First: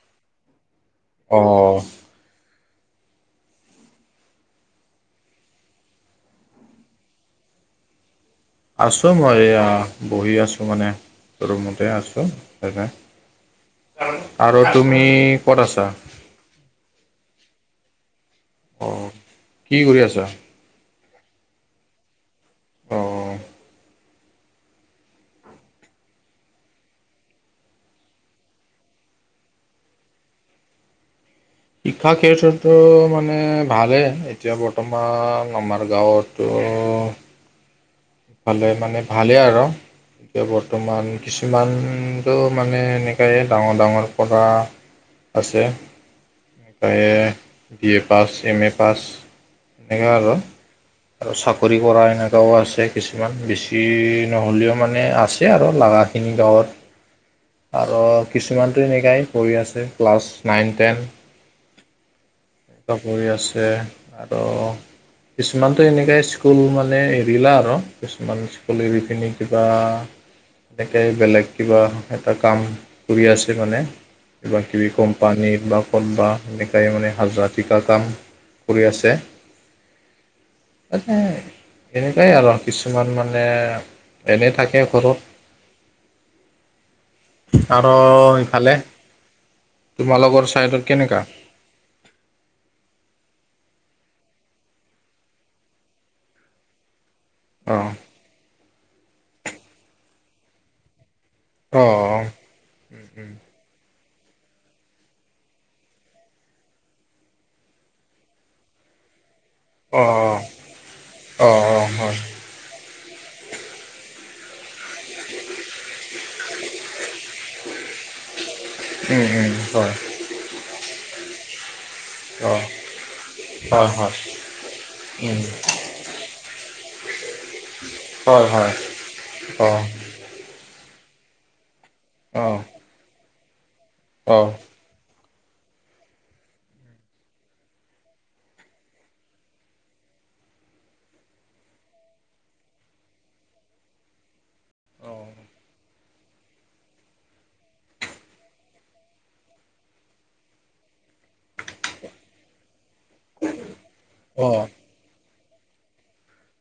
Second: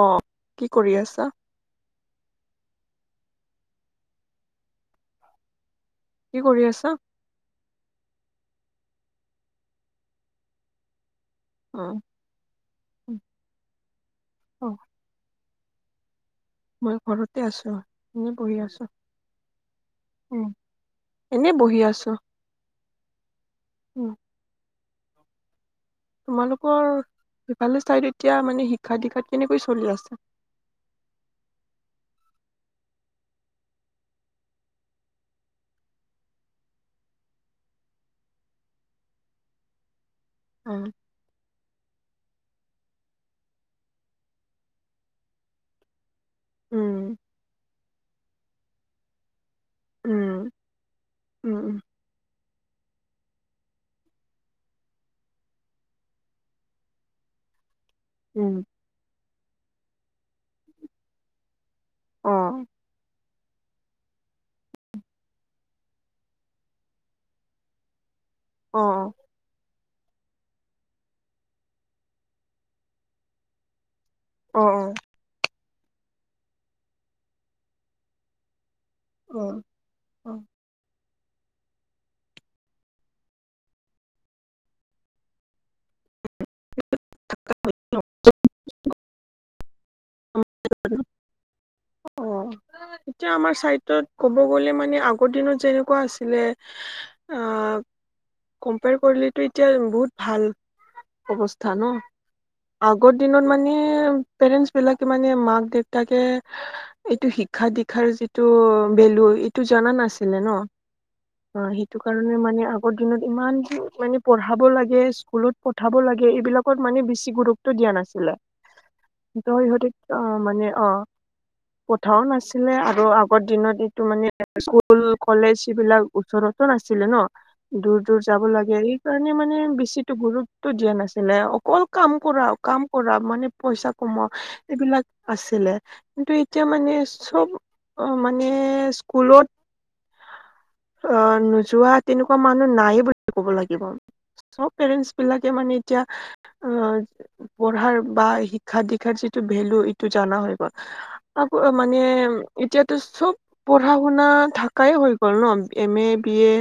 অ, কি কৰি আছা? অ, কি কৰি আছা? আছো মই এয়া বহি আছো, মানে অ ৰুমতে আছো। আৰু অ তুমি ক'ত আছা? মই ঘৰতে আছো। এনেই বহি আছো। অ', কি কৰি আছা? উম, এনে বহি আছো। অ, উম, তোমালোকৰ সেইফালে চাইদ এতিয়া মানে শিক্ষা- দীক্ষাত কেনেকৈ চলি আছে? শিক্ষা ক্ষেত্ৰতো মানে ভালেই। এতিয়া বৰ্তমান আমাৰ গাঁৱতে সেফালে মানে ভালেই আৰু এতিয়া উম বৰ্তমান। কিছুমানটো মানে এনেকে ডাঙৰ ডাঙৰ পঢ়া। আছে উম B A pass, M A pass. এনেকৈ আৰু। উম আৰু চাকৰি উম কৰা এনেকুৱাও আছে। কিছুমান বেছি নহ'লেও মানে আছে আৰু, লগা খিনি ধৰ। আৰু উম কিছুমানটো এনেকুৱাই পঢ়ি আছে। Class nine, ten. অ ট, পঢ়ি আছে। আৰু, কিছুমানটো এনেকে স্কুল মানে এৰিলা আৰু। কিছুমান অ পুলি বিকিনি কিবা এনেকে বেলেগ কিবা এটা কাম কৰি আছে। মানে কিব অ কিবি কোম্পানী বা ক'ম্পা এনেকাই মানে হাজিৰা ঠিকা কাম কৰি আছে। অ, অ। [unintelligible] এনেকুৱাই আৰু! কিছুমান মানে এনেই থাকে ঘৰত আৰু ইফালে তোমালোকৰ ছাইডত কেনেকা? অ', এতিয়া, আমাৰ চাইডটোত ক'ব গ'লে মানে আগৰ দিনত যেনেকুৱা আছিলে অ', কম্পেয়েৰ কৰিলেটো এতিয়া, বহুত ভাল। অৱস্থা অ ন, আগৰ দিনত মানে পেৰেঞ্চ বিলাকে মানে মাক দেউতাকে এইটো শিক্ষা দিক্ষাৰ যিটো ভেলু টো জনা অ নাছিলে ন! অ', সেইটো কাৰণে মানে আগৰ দিনত ইমান মানে পঢ়াব লাগে, স্কুলত পঠাব লাগে এইবিলাকত মানে বেছি গুৰুত্ব টো দিয়া নাছিলে। উম ত উম সিহঁতে, হয় অ', মানে অ', কথাও নাছিলে আৰু আগৰ দিনত অ হয় এইটো হয় মানে স্কুল উম কলেজ এইবিলাক ওচৰতো নাছিলে ন, দূৰ-দূৰ যাব হয় লাগে হয় এইকাৰণে মানে অ বেছি টো গুৰুত্ব দিয়া নাছিলে। অকল কাম কৰা, কাম কৰা মানে পইচা কমা অ অ এইবিলাক আছিলে। কিন্তু, এতিয়া মানে চব মানে স্কুলত অ', নোযোৱা তেনেকুৱা মানুহ নাইয়ে বুলি ক'ব লাগিব। চব পেৰেন্টছবিলাকে মানে এতিয়া অ', পঢ়াৰ বা শিক্ষা দিক্ষাৰ যিটো ভেলু, এইটো জানা হৈ গ'ল। আকৌ, মানে এতিয়াতো চব পঢ়া-শুনা অ অ থাকাই হৈ গ'ল ন! এম এ, বি এ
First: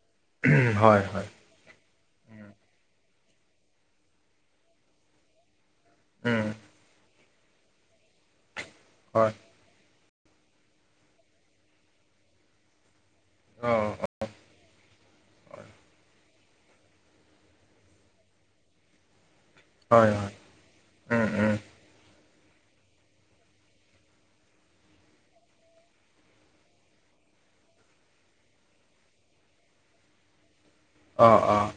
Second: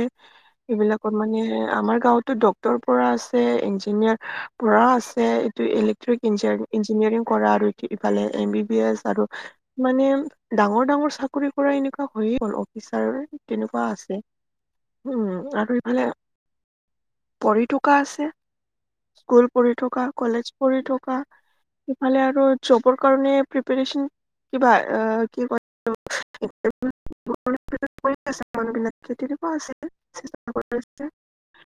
হয় এইবিলাকত হয় মানে আমাৰ গাঁৱতো ডক্ট ডৰ পৰা আছে, ইঞ্জিনিয়াৰ পৰা আছে, এইটো ইলেক্ট্ৰিক উম ইঞ্জিনি ইঞ্জিনিয়াৰিং কৰা আৰু ইফালে এম বি বি এছ আৰু হয় মানে ডাঙৰ- ডাঙৰ চাকৰি কৰা এনেকুৱা হয় [unintelligible] অফিচাৰ অ তেনেকুৱা আছে। উম আৰু ইফালে, পৰি থকা আছে। স্কুল পঢ়ি থকা, হয় হয় কলেজ পঢ়ি থকা। উম উম ইফালে আৰু জবৰ কাৰণে প্ৰেপেৰেচন কিবা আহ, [inaudible] [inaudible] অ', - অ',।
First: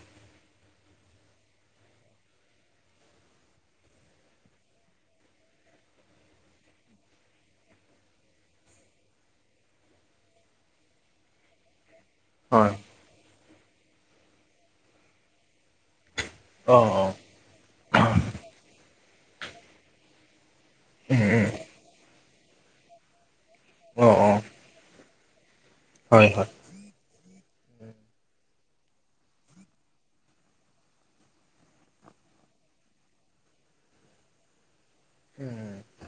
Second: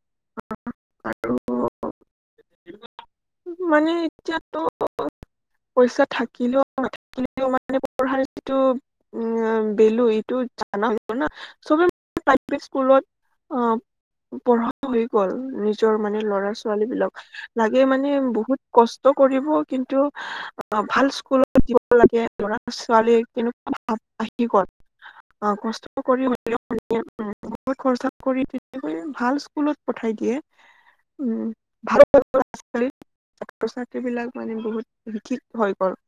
[inaudible] পইছা থাকিলেও নাথাকিলেও মানে পঢ়াৰ যিটো উম ভেলু এইটো জানা হব ন! চবে [unintelligible] হয় স্কুলত অ', পঢ়া হৈ গ'ল। নিজৰ মানে ল'ৰা অ অ ছোৱালীবিলাক, লাগে মানে বহুত কষ্ট কৰিব। কিন্তু অ', ভাল উম উম স্কুলত দিব লাগে। ল'ৰা-ছোৱালী কেনেকুৱা [unintelligible] অ অ আহি গ'ল। অ', কষ্ট কৰি হয় হয় হ'লেও [unintelligible] খৰচা কৰি [unintelligible] ভাল স্কুলত পঠাই দিয়ে উম, ভাল- ভাল [unintelligible] ছাত্ৰ-ছাত্ৰী বিলাক মানে বহুত শিক্ষিত হয় বৰ।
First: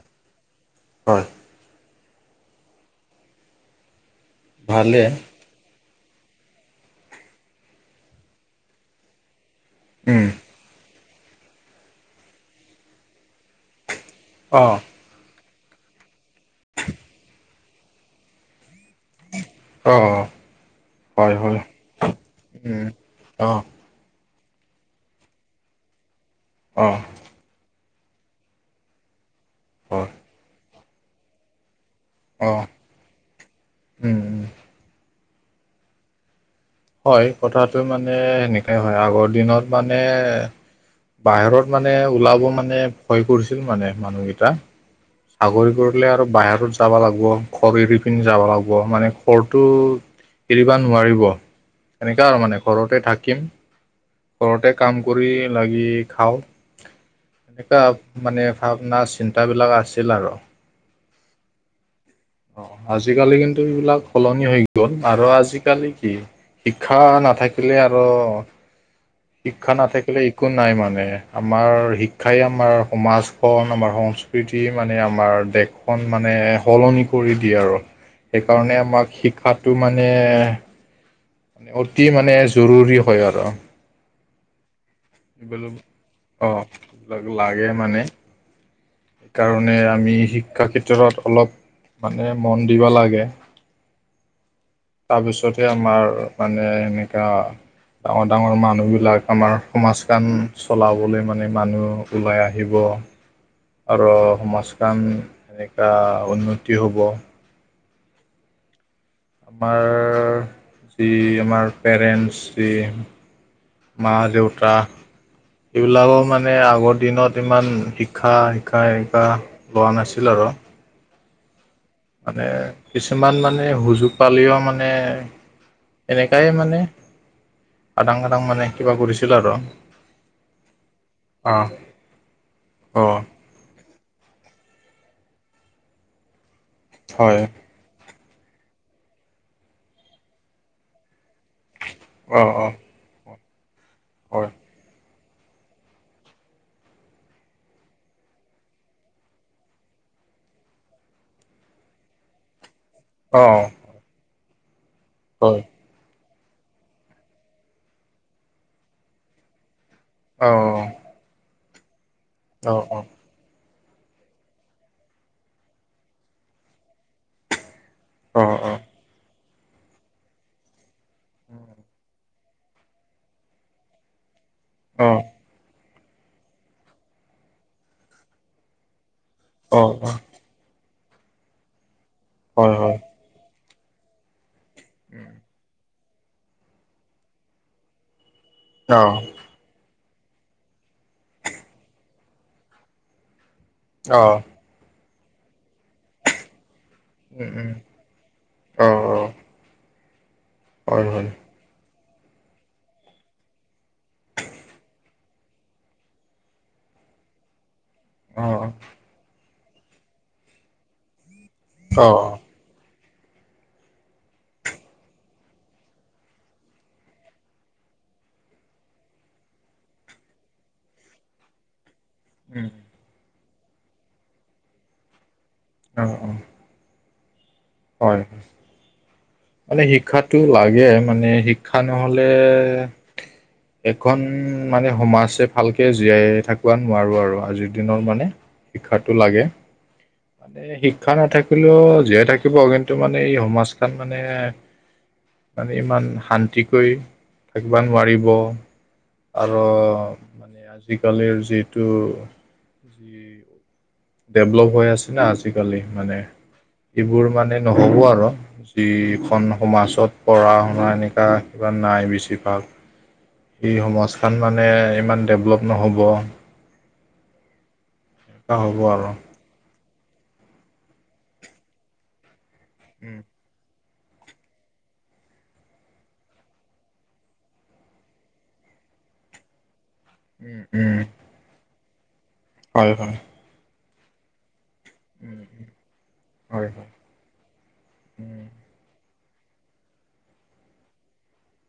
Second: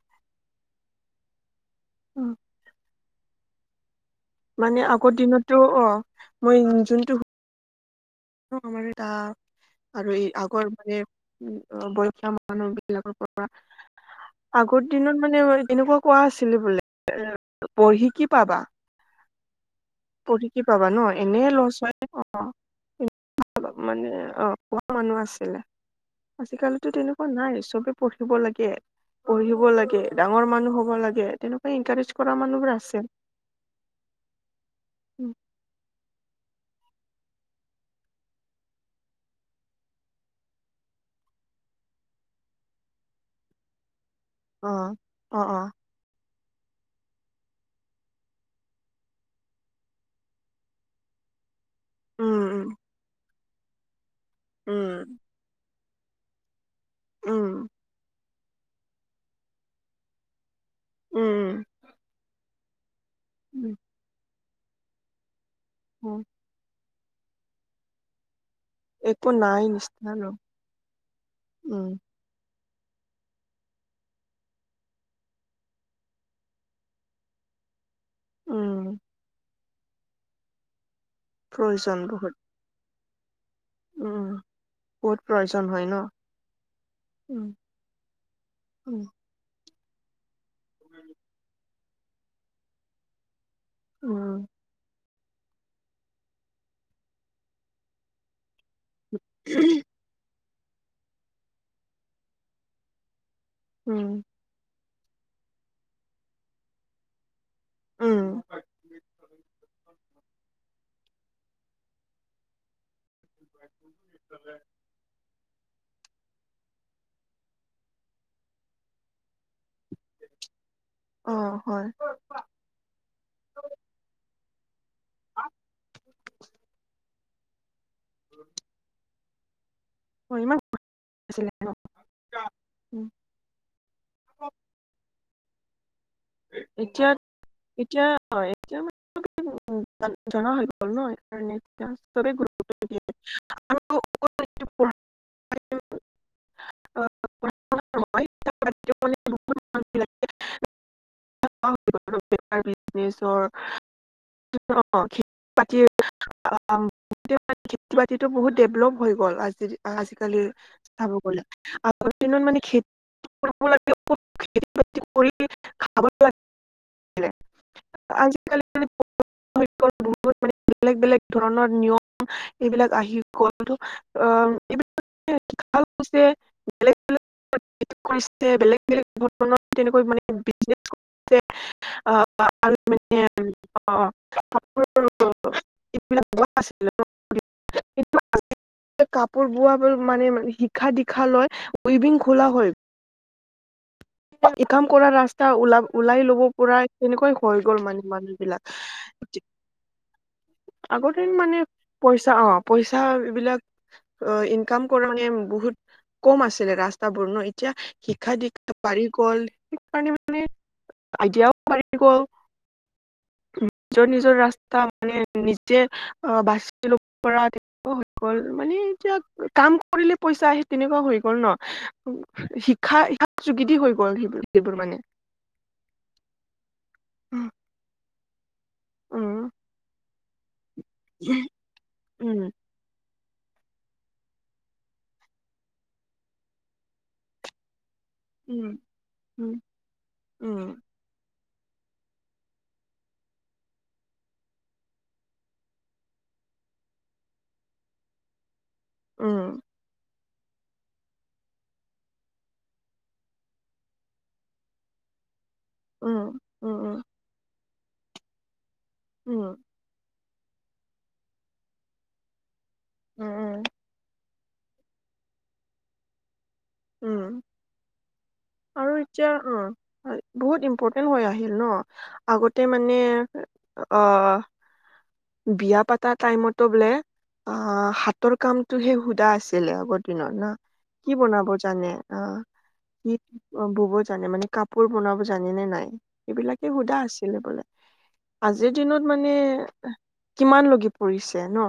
হয় উম। মানে ভালে আগৰ দিনত টো' অ', মই যোনটোৰ [unintelligible] আৰু উম আগৰ মানে বয়সীয়া মানুহ বিলাকৰ পৰা অ আগৰ দিনত মানে, এনেকুৱা কোৱা আছিলে বোলে পঢ়ি কি পাবা? অ পঢ়ি কি পাবা ন! এনে হে ল'ছ হয়। অ', উম অ [unintelligible] মানে অ' কোৱা মানুহ আছিলে। অ আজিকালিটো তেনেকুৱা নাই। চবে পঢ়িব লাগে, পঢ়িব লাগে, হয় ডাঙৰ মানুহ হ'ব লাগে, তেনেকুৱা ইনকাৰেজ কৰা অ মানুহবোৰ আছে। উম উম। উম। হয়, কথাটো মানে সেনেকাই হয়। আগৰ দিনত মানে বাহিৰত মানে, ওলাব মানে, ভয় কৰিছিল মানে মানুহকেইটা অ', অ', অ'। চাকৰি কৰো আৰু বাহিৰত যাব লাগিব, ঘৰ এৰি পিনি যাব লাগিব। মানে ঘৰটো এৰিবা নোৱাৰিব। তেনেকুৱা আৰু মানে উম, ঘৰতে থাকিম। ঘৰতে কাম উম, কৰি লাগি খাওঁ। উম, এনেকুৱা মানে ভাৱনা চিন্তাবিলাক আছিল আৰু। উম। অ', আজি কালি কিন্তু উম, এইবিলাক সলনি হৈ গ'ল আৰু আজি কালি কি উম। শিক্ষা নাথাকিলে আৰু এক শিক্ষা নাথাকিলে একো নাই মানে আমাৰ উম। শিক্ষা শিক্ষাই আমাৰ সমাজখন আমাৰ সংস্কৃতি মানে আমাৰ দেশখন মানে সলনি কৰি দিয়ে আৰু উম, সেইকাৰণে আমাক শিক্ষাটো মানে মানে প্ৰয়োজন অতি মানে বহুত, জৰুৰী হয় আৰু। উম। বহুত এইবোৰ প্ৰয়োজন হয় ন? অ' এইবিলাক উম। লাগে মানে। উম। সেইকাৰণে আমি শিক্ষাৰ ক্ষেত্ৰত অলপ মানে মন দিব লাগে। উম। তাৰপিছতহে আমাৰ মানে এনেকৈ ডাঙৰ ডাঙৰ মানুহ বি লাক আমাৰ সমাজখন চলাবলৈ মানে মানুহ ওলাই আহিব। উম, আৰু সমাজখন এনেকুৱা উন্নতি হ'ব। উম। আমাৰ যি আমাৰ পেৰেণ্টছ যি মা দেউতা এইবিলাকৰ মানে আগৰ দিনত ইমান শিক্ষা শিকা শিকা লোৱা নাছিল আৰু। অ', হয়। মানে কিছুমান মানে সুযোগ পালিও মানে এনেকাই মানে। আদাং আদাং মানে কিবা কৰিছিল আৰু। [inaudible] আছিলে ন? অ', উম, অ'। এতিয়া হয় এতিয়া হয় এতিয়া অ অ [unintelligible] [inaudible] হয়। অ [inaudible] হয়। [unintelligible] খেতি বাতিটো বহুত ডেভলপ হৈ গ'ল আজি আজি। কালি অ চাব গ'লে আগৰ দিনত মানে অ খে [inaudible] অ [unintelligible] অ আজিকালি [unintelligible] [unintelligible] বেলেগ বেলেগ ধৰণৰ নিয়ম এইবিলাক আহি গ'ল অ' এইবিলাক অ' বেলেগ-বেলেগ-বেলেগ-বেলেগ ঘৰত অ অ অ তেনেকৈ মানে বিজনেছ কৰিছে আহ' হয় হয় মানে অ' কাৰোবাৰ আ [unintelligible] অ বোৱা মানে শিক্ষা দীক্ষা লয় ৱবিং খোলা হয় অ ই কাম কৰা ৰাস্তা ওলা ওলাই লব পৰাই তেনেকুৱাই উম হৈ উম গল মানে মানুহ বিলাক অ অ হয় আগতে হয় মানে পইচা অ পইচা বিলাক অ ইনকাম কৰ মানে বহুত কম আছিলে ৰাস্তা বোৰ ন এতিয়া শিক্ষা অ দীক্ষা বাঢ়ি গ'ল সেইকাৰণে মানে আইডিয়াও বাঢ়ি অ গ'ল নিজৰ নিজৰ ৰাস্তা মানে নিজে বাচি ল'ব পৰা হৈ গল মানে এতিয়া কাম কৰিলে পইচা আহে তেনেকুৱা হৈ গল ন উম শিক্ষা শিক যোগেদি হৈ গ'ল সেইবোৰ সেইবোৰ মানে অঁ অঁ উ হয় অ মানে শিক্ষাতটো লাগে মানে শিক্ষা নহলে এখন মানে সমাজে ভালকে জীয়াই থাকিব নোৱাৰো আৰু আজিৰ দিনৰ মানে উম উম শিক্ষাতটো লাগে উম উম মানে শিক শিক্ষা নাথাকিলেও জীয়াই থাকিব কিন্তু মানে এই সমাজ খন মানে মানে ইমান শান্তিকৈ থাকিব নোৱাৰিব উম উম আৰু মানে আজিকালিৰ যিটো যি ডেভলপ হৈ আছে না আজিকালি মানে উম এইবোৰ মানে নহ'ব আৰু যিখন উম সমাজত পঢ়া শুনা এনেকুৱা কিবা নাই বেছিভাগ উম এই সমস তান মানে ইমান ডেভলপ নহ'ব উম আৰু এতিয়া বহুত ইম্পৰ্টেণ্ট হৈ আহিল ন আগতে মানে উম অ বিয়া পাতা টাইমতো বোলে অ হাতৰ কামটোহে সোধা আছিলে আগত ত ন উম উম কি বনাব জানে অ হয় কি হয় বুব জানে মানে কাপ কাপোৰ বনাব উম জানিনে উম নাই এইবিলাকে হয় হয় সোধা আছিলে বোলে উম আজিৰ দিনত মানে কিমান লগি পৰিছে ন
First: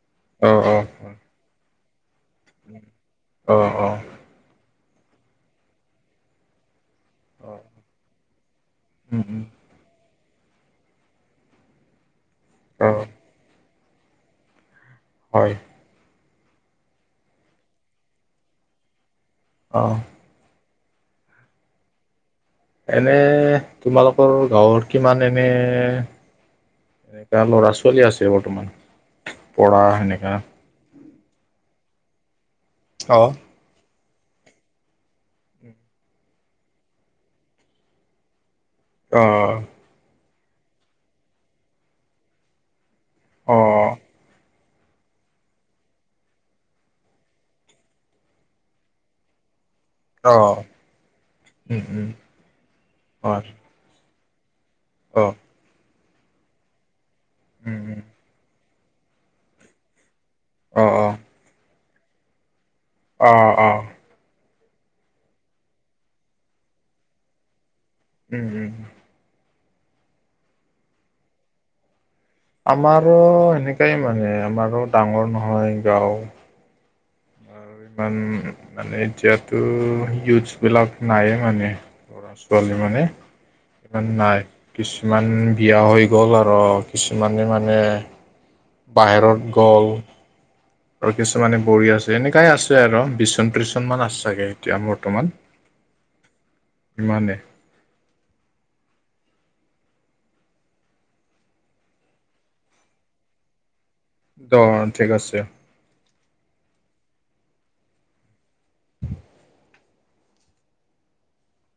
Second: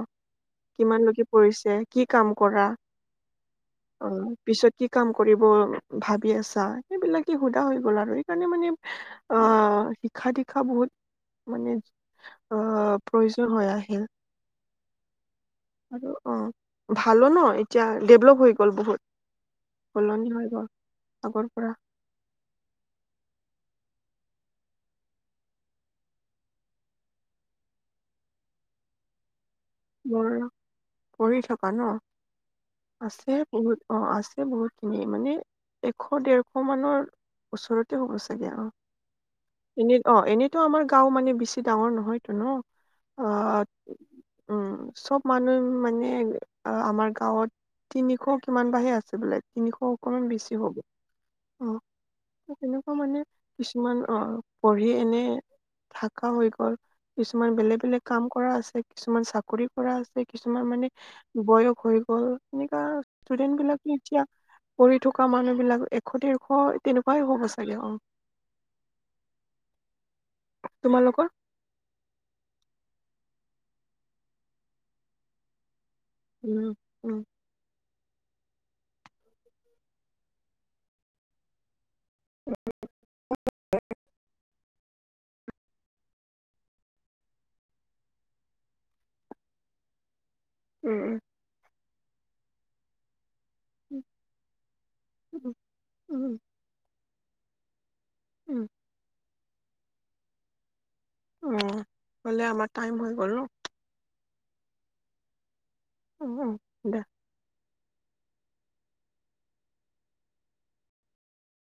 অ অ কিমান হয় লগি কৰিছে কি কাম কৰা অ পিছত কি কাম কৰিব ভাবি আছা সেইবিলাকে অ সোধা হৈ গ'ল আৰু সেইকাৰণে মানে উম উম আহ শিক্ষা দীক্ষা বহুত মানে আহ অ প্ৰয়োজন হৈ আহিল হয় আৰু অ ভালো ন এতিয়া ডেভলপ হৈ গ'ল বহুত অ সলনি হৈ গ'ল আগৰ পৰা এনে তোমালোকৰ গাঁৱৰ কিমান এনে এ কাৰ ল'ৰা ছোৱালী আছে বৰ্তমান পঢ়া বৰ সেনেকা কৰি থকা ন অ আছে বহুত অ আছে বহুত খিনি মানে এশ ডেৰশ মানৰ ওচৰতে হ'ব চাগে আৰু অ এনে অ এনেইতো আমাৰ গাওঁ মানে বেছি ডাঙৰ নহয়তো ন অ উম, চব মানুহ মানে আমাৰ গাঁৱত। তিনিশ কিমান বাহে আছে বোলে তিনিশ। অকমান অ বেছি হ'ব অ, উম উম তেনেকুৱা মানে। হয় কিমান অ, পঢ়ি এনে অ থাকা হৈ গ'ল। কিছুমান বেলেগ উম বেলেগ উম কাম কৰা আছে কিছুমান চাকৰি কৰা আছে। কিছুমান অ মানে অ বয়স হৈ গ'ল। এনেকুৱা অ অ ষ্টুডেন্টবিলাকে এতিয়া কৰি থকা মানুহবিলাক এশ দেৰশ তেনেকুৱাই হ'ব চাগে অ, উম, উম, উম। তোমালোকৰ? আমাৰো এনেকাই মানে, আমাৰো ডাঙৰ নহয় গাঁও। উম, উম। আৰু ইমান মানে এতিয়াতো ইউথছবিলাক নাইয়ে মানে। ল'ৰা-ছোৱালী মানে, ইমান নাই। কিছুমান বিয়া হৈ গ'ল আৰু কিছুমানে মানে বাহিৰত গ'ল উম আৰু উম কিছুমানে কৰি আছে। এনেকাই আছে আৰু টিউচন, টিচন [unintelligible] আছে চাগে এতিয়া বৰ্তমান, উম উম উম ইমানে। উম, উম, হ'লে আমাৰ টাইম হৈ গ'ল ন। দহ, ঠিক আছে। উম, উম, দহ। [inaudible]